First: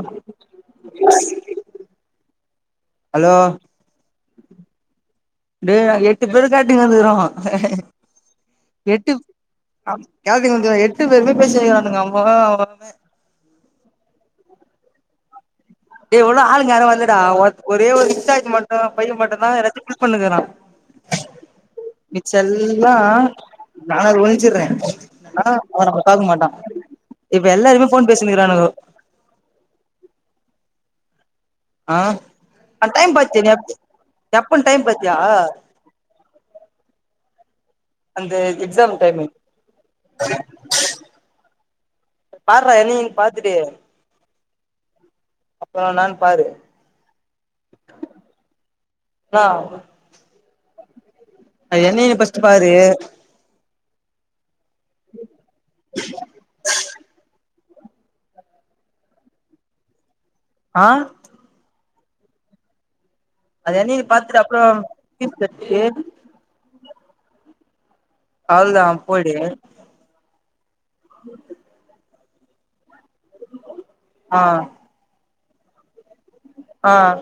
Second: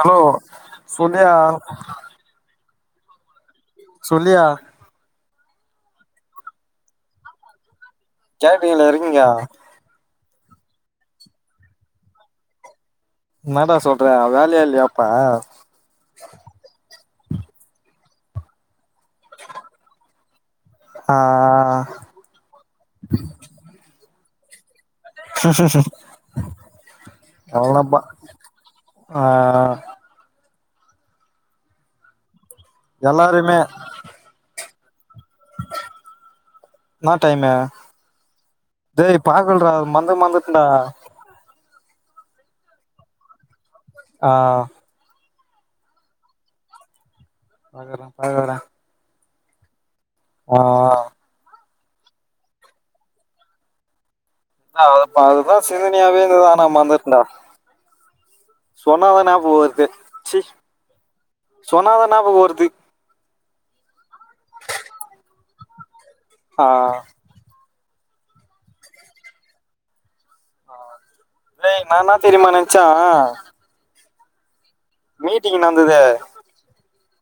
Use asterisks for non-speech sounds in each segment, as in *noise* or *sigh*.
Hello Sonia hello டே நாங்க எட்டு பேரு காட்டங்வந்துக்கிறோம் சேட்டிங்ல இருக்கீங்கா கேத்துங்கங்க எட்டு பேருமே பேசிக்கிறானுங்க அம்மா அவ என்னடா சொல்ற வேலையா இல்லையாப்பா எவ்ள ஆளுங்க யாரோ வந்து ஒரே ஒரு இன்சார்ஜ் மட்டும் தான் பையன் மட்டும் தான் எல்லாத்தையும் பில் பண்ணிட்டிருக்கான் ஆ மிச்சல்லா நானது ஒய்ப் செஞ்சிட்ரேன் ஆஹ் அவ நம்ம பாக்க மாட்டான் இப்ப எல்லாருமே அவ்ளோப்பா போன் பேசிருக்கிறானுவோ ஆ ஆஹ் ஆடைம் பாரத்தே எ எப்ப டைம் பத் என்னா டைமு அந்த எக்ஸாம் டைமு டேய் பாத்து சொல்லுடா மறந்து மறந்துட்டண்டா பாருடா என்னகினு பாத்துட்டு ஆஹ் அப்புறம் என்னானு பாரு அப்றம் பாக்குறேன்டா ஆஹ் ஆஹ் என்னையு பஸ்ட் பாரு அது அதுதான் சிதனையாவே இருந்தது ஆ மறந்துட்டேன்டா சொன்னாதானே போ இருக்கு சி ஆஹ் சொன்னாதானா நாம போறது அது என்ன பாத்துட்டு அப்பறம் ஆ அவளதான் போய்டுங்க ஆஹ சே நான தெரியுமா நெனச்சா ஆஹ் மீட்டிங் நடந்தது ஆஹ்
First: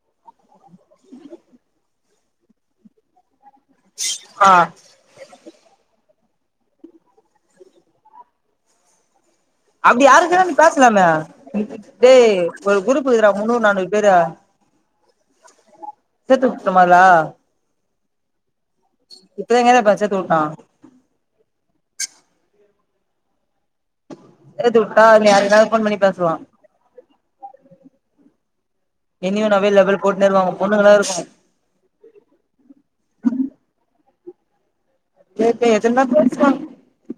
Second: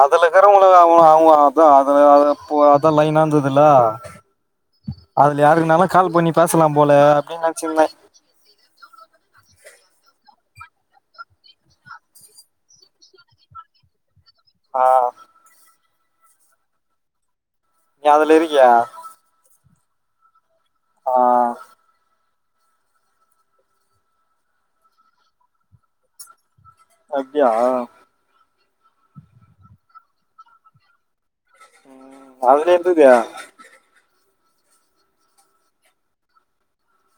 அதுலக்கு உங்கும் அவான் அதல போ அதான் நைனா இருந் ல்ல ஆ அதுல யாருக்குனாலும் கால் பண்ணி பேசலாம் போல அப்டின்னு நான்ச்சின்ந்தேன் அப்டி யாருக்கு வேன பேசலாமே ஒரு குரூப் இருக்கிறா முன்னூறு நானூறு பேரு ஆஹ் *unintelligible* குத்தமல்ல ஏ அததுலரி யா இவங்கத பச்ச தூட்டான் ஆஹ் ஹ் எது வுட்டா நி அதுக்கபோன் பண்ணி பேசுவான் அப்டியா ஹ இனின்ன அவைலபிள் போட்டுே வருவாங்க பொண்ணுங்களா இருக்கும் உம் அதுல எந்ததுயா எதன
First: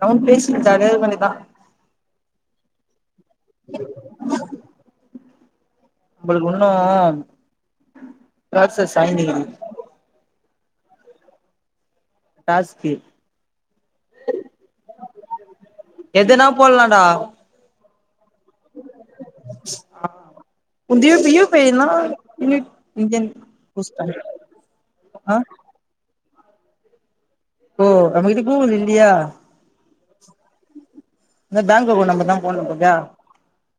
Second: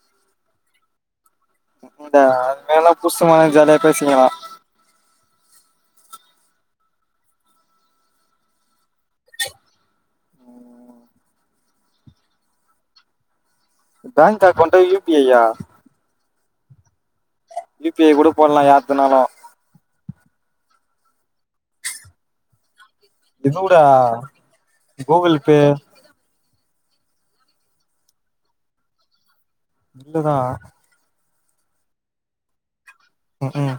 அவ பேச அதேமணிதான் இ அது மேல்லாம் புசுமான ஜாலியா போய் பேசிக்கலாம் உங்களுக்கு ஒண்ணும் *unintelligible* டாஸ்க்கு பேங்க் அக்கௌண்ட்டா யூபிஐயா எதுனா போலலாம்டா யூபிஐ கூட போடலாம் யார்துனாலும் உந்த வய பேன இ இது கூட ஆ கூகுள் பே ஓ அமைதி கூகுள் இல்லயா இல்லதா இந்த பேங்க் போ நம் நங்க போ நம்கா உம் உம்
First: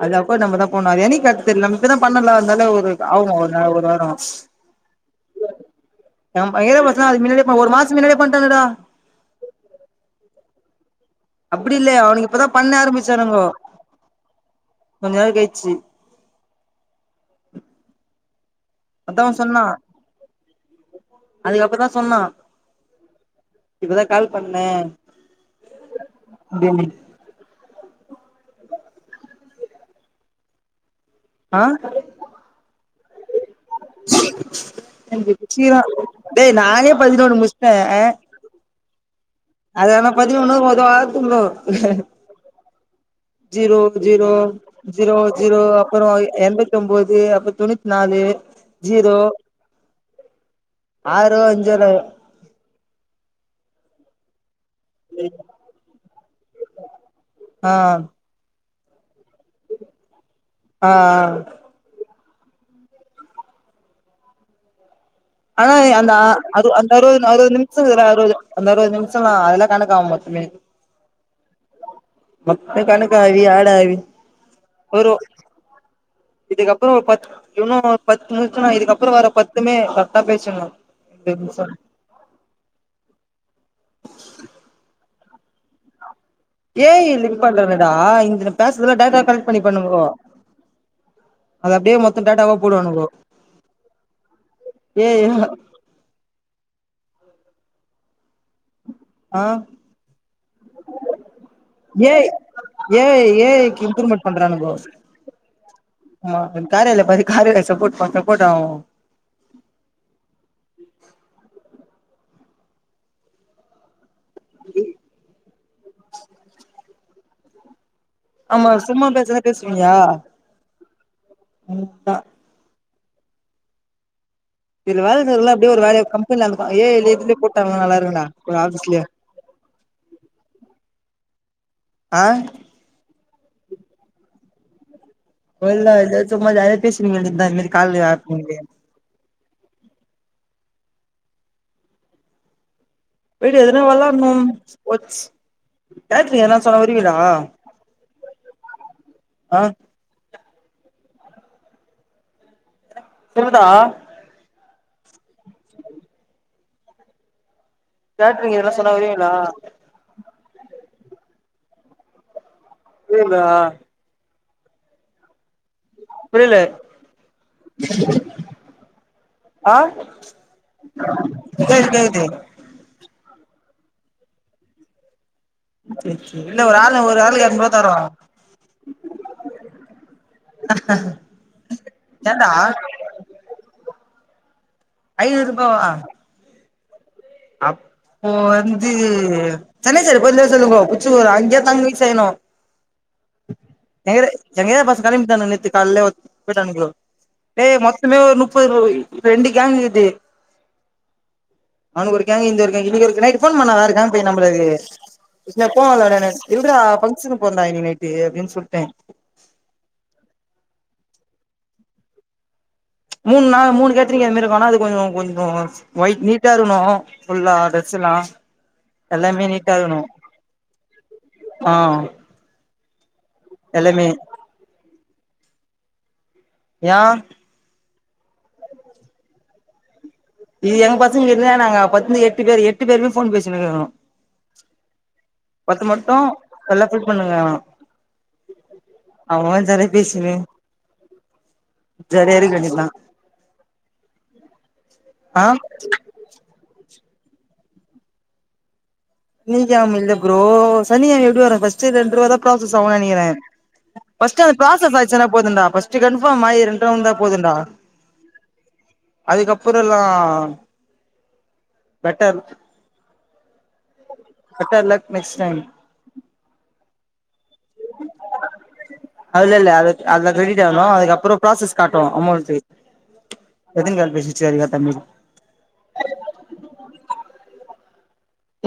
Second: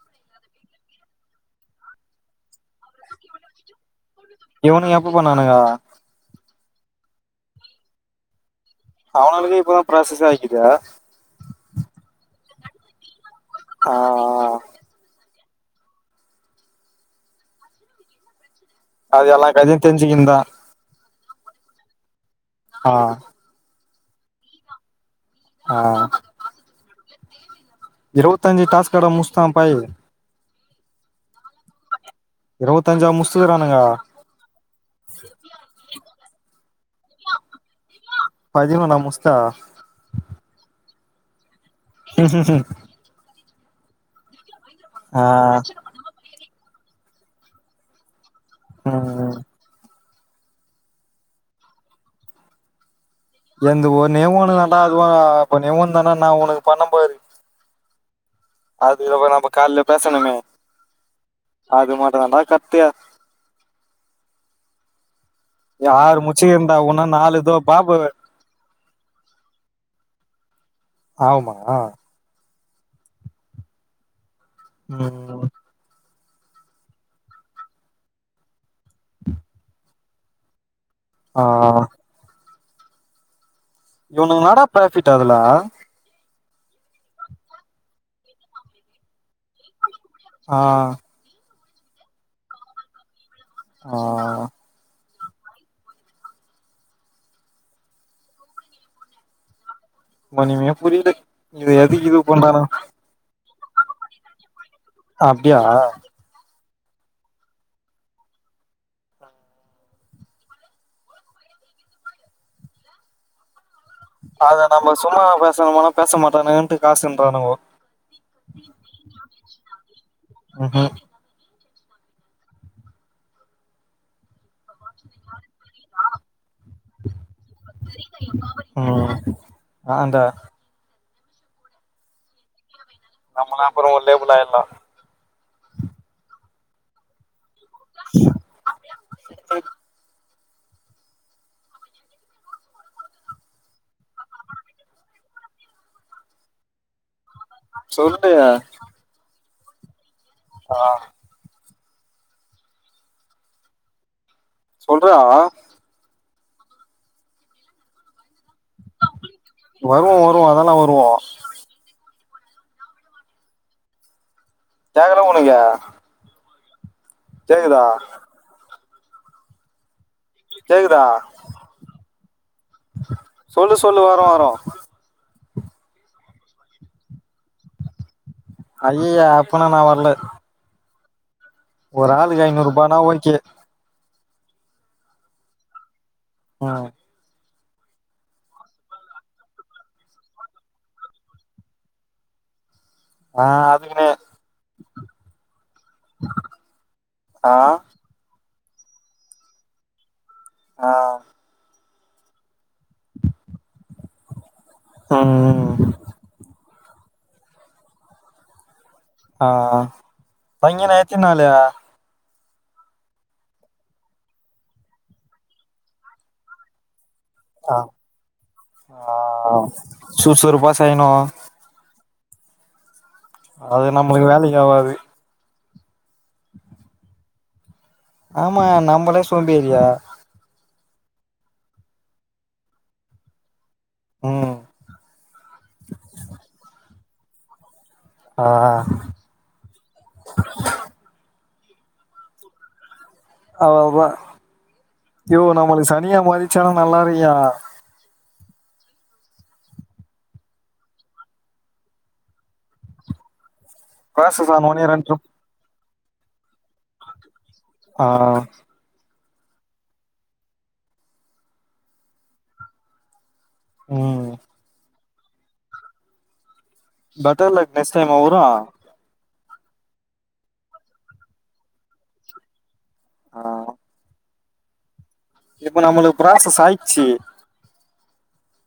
ஆ நம்ம தான் போண்ணுவாார் என் எனக்கு தெரியல *unintelligible* நம்மப்பதான் பண்ணலாம் இருந்தால ஒரு ஆகமா ஒரு ஒரு வாரம் இவனுங்க எப்ப பண்ணாவானுங்க ஏய பசங்க அது முன்னாடியே ஒரு மாம் முன்னாடி பண்ணட்டானனுடா அவனால்க இப்பதான் பிராசஸ் ஆய்க்கிது அப்படி இல்லலை அவனுக்கு இப்பதான் பண்ண ஆரம்பிச்சானங்கோ ஆஹா ஆஹா ச்சி அது எல்லாம் கதையும் தெரிஞ்சுக்குந்தான் அதுக்கப்புறம் சொன்னான் ஆஹ இப்பதான் கால் பண்ணேன் ஆஹ உம் இருவத்தஞ்சு டாஸ்கட முஸ்தான் பாய் ஆஹ இருவத்தஞ்ச முடிச் சிச் அய்யோ சிச் டேய் நானே பதினொன்னு முடிச்சுட்டேன் பதினொன்னா முஸ்தா அது என்ன கொஞ்சம் ஒன்னுத்துக்கும் ஒதாவது உம் கும் கும் உம் ஜீரோ ஜீரோ ஜீரோ ஆ ஜீரோ அப் ரோம் என் தொம்பது அப்ப தொண்ணூத்தி நாலு ஆஹா ஆஹா ஆறோ அஞ்சரோ எந்து ஓன்னே ஒண்ணுதான் அப்பா இருக்கவ ஒன்னே ஒன்னு நான் உனக்கு பண்ண பாரு ஆ அது இவ நம் இப்ப காலல பேசணனே ஆ அது மாட்ட தான்டா கத்தயா ஆனா அந்த அ அந்த உன்னா நாலு அறுபது இதோ நிமிஷம் பாபு அந்த அறுபது நிமிஷம் அறுபது பலாம் அதெல்லாம் கணக்காக மொத்தமே ஆமா மொத்த கணக்கும் இவி ஆடவி உம் இதுக்கப்புறம் பத்து இன்னும் பத்து முடிச்சுன்னா இதுக்கப்புறம் வர பத்துமே தான் பேச்சணும் ஆ டென்சன் இவன்களோடா ஃப்ரபீட் டர்லா ஏய் லிக் பண்றன்டா இந்த பேசறதலாம் டேடா கலெக்ட் பண்ணி பண்ணுங்கோ ஆஹ் அது அப்டியே மொத்தம் டேட்டாவா போடுவானுகோ ஆ ஏய் எங்க ஆஹ் ஒன்னுமே புரியல இது எதுக்கு இது ஏய் பண்றானுங்க ஏய் ஏய்க்கு இம்ப்ரூவ்மெண்ட் பண்றானுங்கோ அப்டியா காரால பாத்தி கார சப்போ் சப்போ்ட் போட்டு அத நம சும்மா சாமான பேச மாட்டானுட்டு காசுன்றானுவோ ஆமா சும்மா பேசுனா பேசுவியா ம்ஹூம் அப்பா இதுல வேல இருந்த அப்டியே ஒரு வேல கம்பெனில இருந்த ஏன் இ இதுலயே போட்டாங்கா நல்லா இருங்கா ஒரு ஆபீஸ்லயே அந்த ஆஹ் நம்மலா அப்புறம் ஒரு லேபுலா ஆயிரலாம் ஒல்ல இது சும்மா ஜாலியா பேசினு இருக்க வேண்டியது தான் இந்த மாதிரி கால்லயா ஆப்புங்குதே வீடு எதுனா வளாடணும் ஓட்ஸ் கேட்ரிங் எதுன்னா சொன்னா வருவீங்களா சொல்லு ஆஹ் ஆஹ் சுமதா சொல்றா பேட் நீங்க இதல்லாம் சொன்ன வருவீங்களா வருவோ வருவோ அதெல்லாம் வருவோம் இந்தா கேக்கல உங்களுக்கு புரியல கேக்குதா ஆஹ் கேக்குதா கேக் கேக்குது சொல்லு சொல்லு வரோம் வரோ செர் செரி இல்ல ஒரு ஆள் ஒரு ஆளுக்குக்கு இரநூறுபா தறோம் அய்யய அப்பனா நான் வரல ஒரு ஆளுக்கு ஏன்டா ஐநூறுபானா ஓக்கே ஐநூறு ரூபாவா ஆஹ் அப்போ வந்து சென்னை சைடு போ சொல்லுங்கோ பிச்சுகோ அங்கேயா தங்கி செய்யனும் ஆ அதுக்குனே *unintelligible* தரிங் தனா நெத்து த்தாலே வ போட்டனுக ப்ரோ ஆ ஏ மொத்தமே ஒரு நுப் பருவ ரெண்டு கேங்கு இது ஆஹ் அவனுக்கு ஒருக்கேங்கு இங்க இருக்காங்க இவங்களுக்கு நைட் போன் பண்ணா இருக்கங்க நம்மளுக்கு இன ம் போனலடன இல்டா பங்ஷனுக்கு போறேண்டா இன்னக்கி நைட்டு அப்படின்னு சொல்லிட்டேன் ஆஹ் பைகணே துனாலயா மூணு நா மூணு கேத்தரிங்க ஏ மாரி இருக்கனா அது கொஞ்சம் கொஞ்சம் ஒயிட் நீட்டா இருகணும் புல்லா ட்ரெச்சலாம் எல்லாமே ஆ நீட்டாகணும் சுறுசுறுப்பா செய்யணு ஆஹ் அது நம்மளுக்கு வேலை ஆவாது ஏன் ஆமா நம்பளே சோம்பேரிய இது எங்க பசங்க இருக்காங்க நாங்க எட்டு பேர் எட்டு பேருமே போன் பேசிடுயிருக்கோம் ம் பத்து மட்டும் எல்ல பண்ணுங்க ஆ அவமா ஜாலியா பேசினே ஜாலியா இருக்க வேண்டியதுதா ஆமா *unintelligible* யோ ஆ நம்ப சனியா மாது வச்சாலும் நல்லா இருக்குயா சனிக்கிழம இல்ல ப்ரோ சனிக்கிழம எப்டி வரும் ஃபர்ஸ்ட் ரெண்டு ரூபாய் தான் ப்ராசஸ் ஆகுனு நினக்கிறேன் ஃபர்ஸ்ட் ப்ராசஸ் அந்த ஆன ஒன்னே பராஸஸ் ரெண்டு ட்ரிப் ஆச்சுனா போதும்டா கம்பார்மயி ரெண்டு ருவா வந்த தான் போதுடா ஆஹ் அதுக்கப்பறம் எல்லாம் பெட்டர் ம் better luck next time better like next time அவரா அதால இல்ல அது அதுல கிரெட் ஆகணும் அதுக்கப்பறம் ப்ராசஸ் காட்டும் அமௌன்ட் எதின் கால் பேசி சேரிக தம்பி இப்போ நம்மளுக்கு ப்ராசஸ் அயிச்சு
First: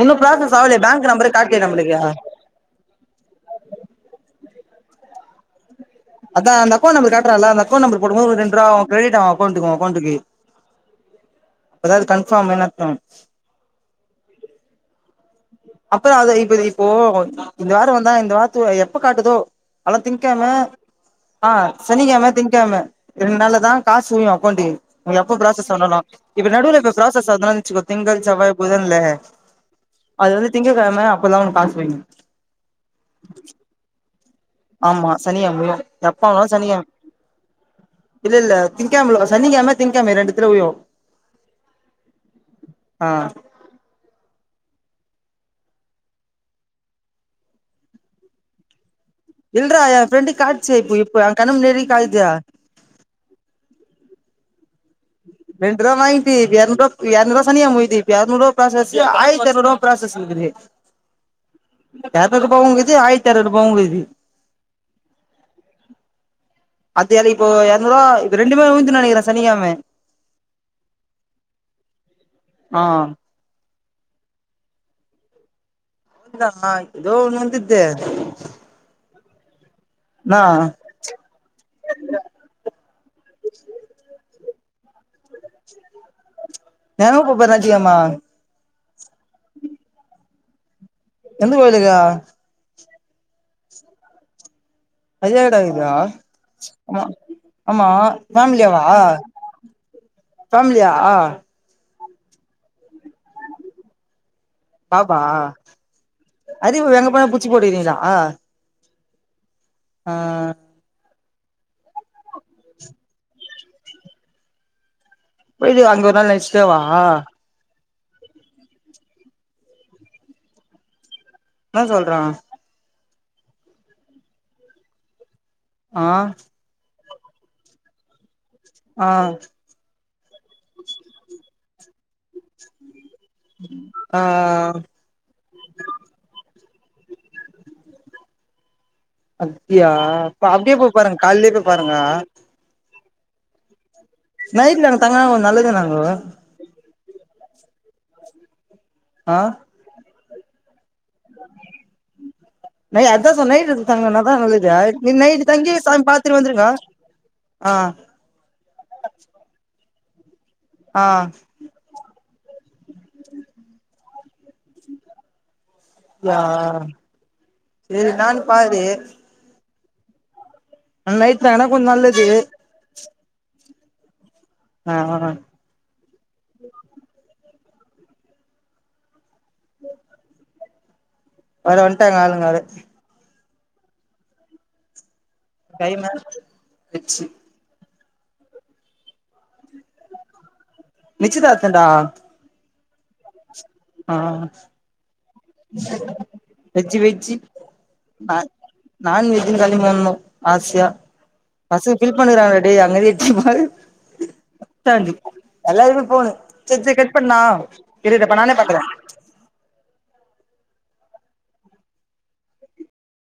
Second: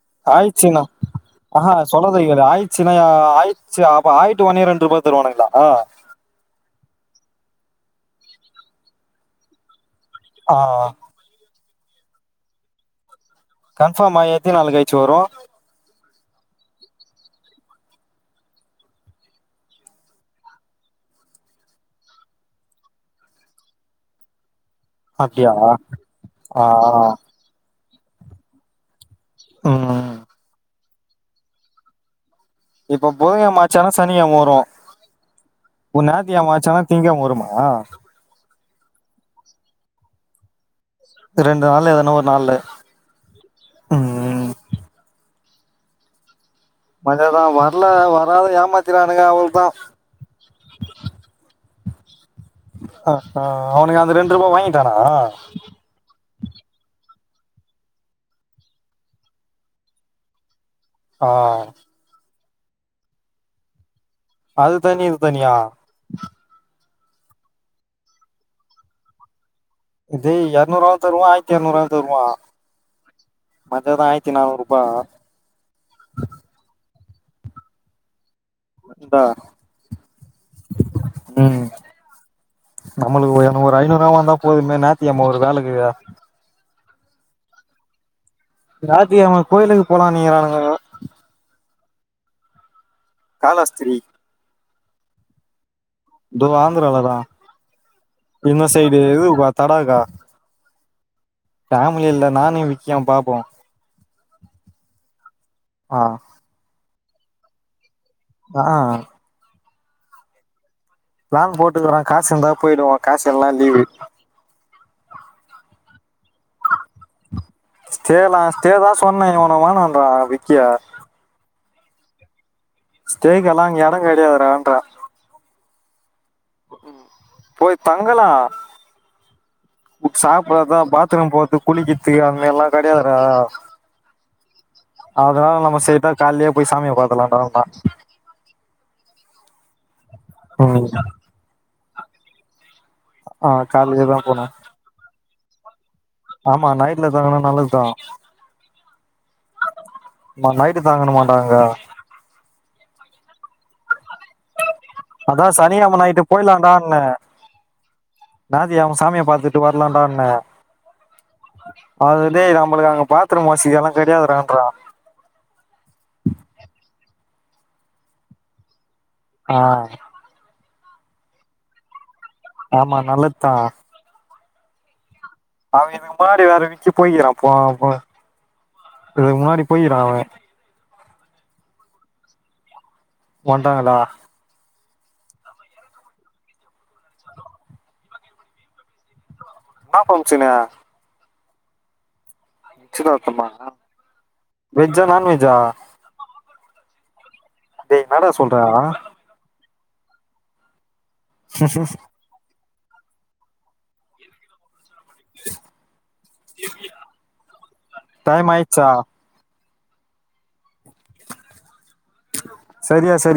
இன்னு ப்ராசஸ் ஆகலையே ஆயச்சுனா பேங்க் நம்பரே காட்டலையே ஆஹா நம்மளுக்கு சொல்லது ஆயச்சுன ஆயு அ ஆய டு ஒன்னி ரெண்டுபா தருவானுங்களா அதா அந்த அக்கவுண்டு நம்பர் காட்றாள அந்த அக்கவுண்ட் நம்பர் போடும் போது ஒரு ரெண்ருபா க்ரெடிட் ஆவு அக்கவுன்ட்டுக்கு ஓ அக்கவுன்டுக்கு ஆ அதாது கன்ஃபார்மின் அர்த்தொ கன்ஃபார்மா ஏத்தி நாளக்கழிச்சு வரு ஆ அப்புறொ அத இப்ப இப்போ இந்த வார வந்தா இந்த வாரத்து எப்ப காட்டுதோ அல்லா திங்கெழம ஆ சனிக்கெழம திங்கெழம ரெண்நாள்ல தா காசு அக்கவுண்டுக்கே ஒ எப்ப அப்டியா ப்ராசஸ் ஆனாலு இப்ப ஆ நடுல இப்ப ப்ராசஸ் ஆதானுச்சுக்கோ திங்கள் செவ்வாய் புதன்ல உம் அது வந்து திங்ககெழம அப்போதா உனக்காசு *unintelligible* இப்ப புதங்கெழம ஆச்சானா ச னிகெழம ஆமா சனிகெழம் முடியு எப்பனாலு சனிகெ ஆச்சானா திங்கக்கிழமை வருமா இல்லெல்ல திங்கேழ்மல்ல சனிக்கெழ்ம திங்கெழ்ம இது ரெண்டுத்துல‌ வியு ரெண்டு நாள்ல எதானா ஒரு நாள்ல ஆ உம் *unintelligible* வர்ல வராது ஏமா இல்றா என் ஃப்ரெண்டு காட்ச்சே இப்போ இப்ப என் கண்ணு முன்னாடி காட்டுதே தானா ரெண்ருவா வாங்கி பி இப் எர்நூருவா எர்நூறுவா சனிகிழம உய்தி இப்ப எர்நூறுவா ப்ராசஸு ஆயிரத்திஎர்நூருவா‌ ப்ராசஸ்ல இருக்குது ஆ ரநூறுபாவு இருக்குது ஆயிரத்துஎர்நூருபாவு இருக்குது அது தனி இது தனியா அது அது இப்ப எர்நூறுவா இது ரெண்டுமே உய்ந்துரு நெனக்கிறே சனிக்கெழம டேய் எரநூறுவாவு தருவா ஆயிரத்தி எரநூறுவாவு தருவா ஆ மத்தது ஆயிரத்தி நானூறுபா இதோ ஒன்னு வந்துத்தே அது வந்தா உம் நம்மளுக்கு ஒரு ஐநூறுவா வந்தா போதுமே நாத்திக்கெழம ஒரு வேலகு எங்க போப்போர ஞாயிற்றுக்கெழம ஞாயித்துக்கெழம கோயிலுக்கு போலானிகிரானுங்க எந்த கோயிலுகு காலஸ்திரீ அது எங்கடா கீ யா ஆந்திரால அமா தான் ஆமா இந்த ஃபேமிலியாவா சைடு இது தடாகா ஃபேமிலியா மிலி இல்ல நானு விக்கியு பாப்போ வாப்பா அறிவு எங்க போ புச்சி போட்டு இருக்கீங்களா ஆஹ் ஆஹ் பிளான் போட்டுக்கறேன் காசுந்தா போயிடுவோன் காசுன்ல்லன லீவு போய்டு அங்க ஒரு நாள் ரெஸ்ட்டே வா ஸ்டேலாம் ஸ்டே தான் சொன்னேன் இவ வேனாண்றான் விக்கியா என்ன சொல்றான் ஸ்டேக்கல்லாம் அங்க இடம் கிடையாது இன்ற ஆஹ் போய் தங்கலா ஆஹ் சாப்பிட்றது பாத்ரூம் போறது குளிக்கறது அது மாதிரி எல்லாம் கிடையாது ஆ அதனால நம்ம செய்ட்டா காலியே போய் சாமிய பார்த்திடலா வா அத் அப்படியா அப்படியே போய் பாருங்க காலிலேயே போய் பாருங்க ஆஹ் நைட்ல இவ தங்கனா ஒன்னு நல்லதுனாக ஆமா நைட்ல தங்குணு நல்லது தான் ஆஹ் ஆமா நைட் நைட்டு தங்கணு மான்டா அங்க நை அதா சொன்ன நைட்டு தங்குனாதா நல்லது நீ நைட்டு அதான் தங்கி சனிகிழமை சாமி நைட்டு பாத்துட்டு வந்துருங்க போய்லான்டான்ன ஆ ஞாயிற்றுக்கிழமை சாமியை பார்த்துட்டு வரலாம்டான்னா ஆ ஆ அதுலே ரம் நம்மளுக்கு அங்க பாத்ரூம் வசதி எல்லாம் கிடையாதுன்றா யா சரி என்னானு பாரு ஆஹ் நைட்ல எனக்கு நல்லது ஆமா நல்லத்தான் ஆஹ் அவ இதுக்கு மாதிரி வேற விறக்கி போயக்கிறான்ப்போ இ முன்னாடி போய்றான் அவன் வர வன்ட்டாங்க ஆளுங்க ஓன்றாங்களா கைமா வச்சு ஆப்பம் சனா நிச்சயதார்த்தன்டா. நிச்சிதார்த்தம்மா. ஆஹ வெஜ் வெ. ஜி. டேய் என்னடா சொல்ற. கலிங்கன்னா ஆசியா. பசு பில் பண்ணிறாங்க டேய். டேய் அங்கதே எச்சி மாரி. *unintelligible* எல்லாருமே போனு செரி செரி கட் பண்ணு. நா இரு நானே பண்ற. ச்சா. சரியா சரி.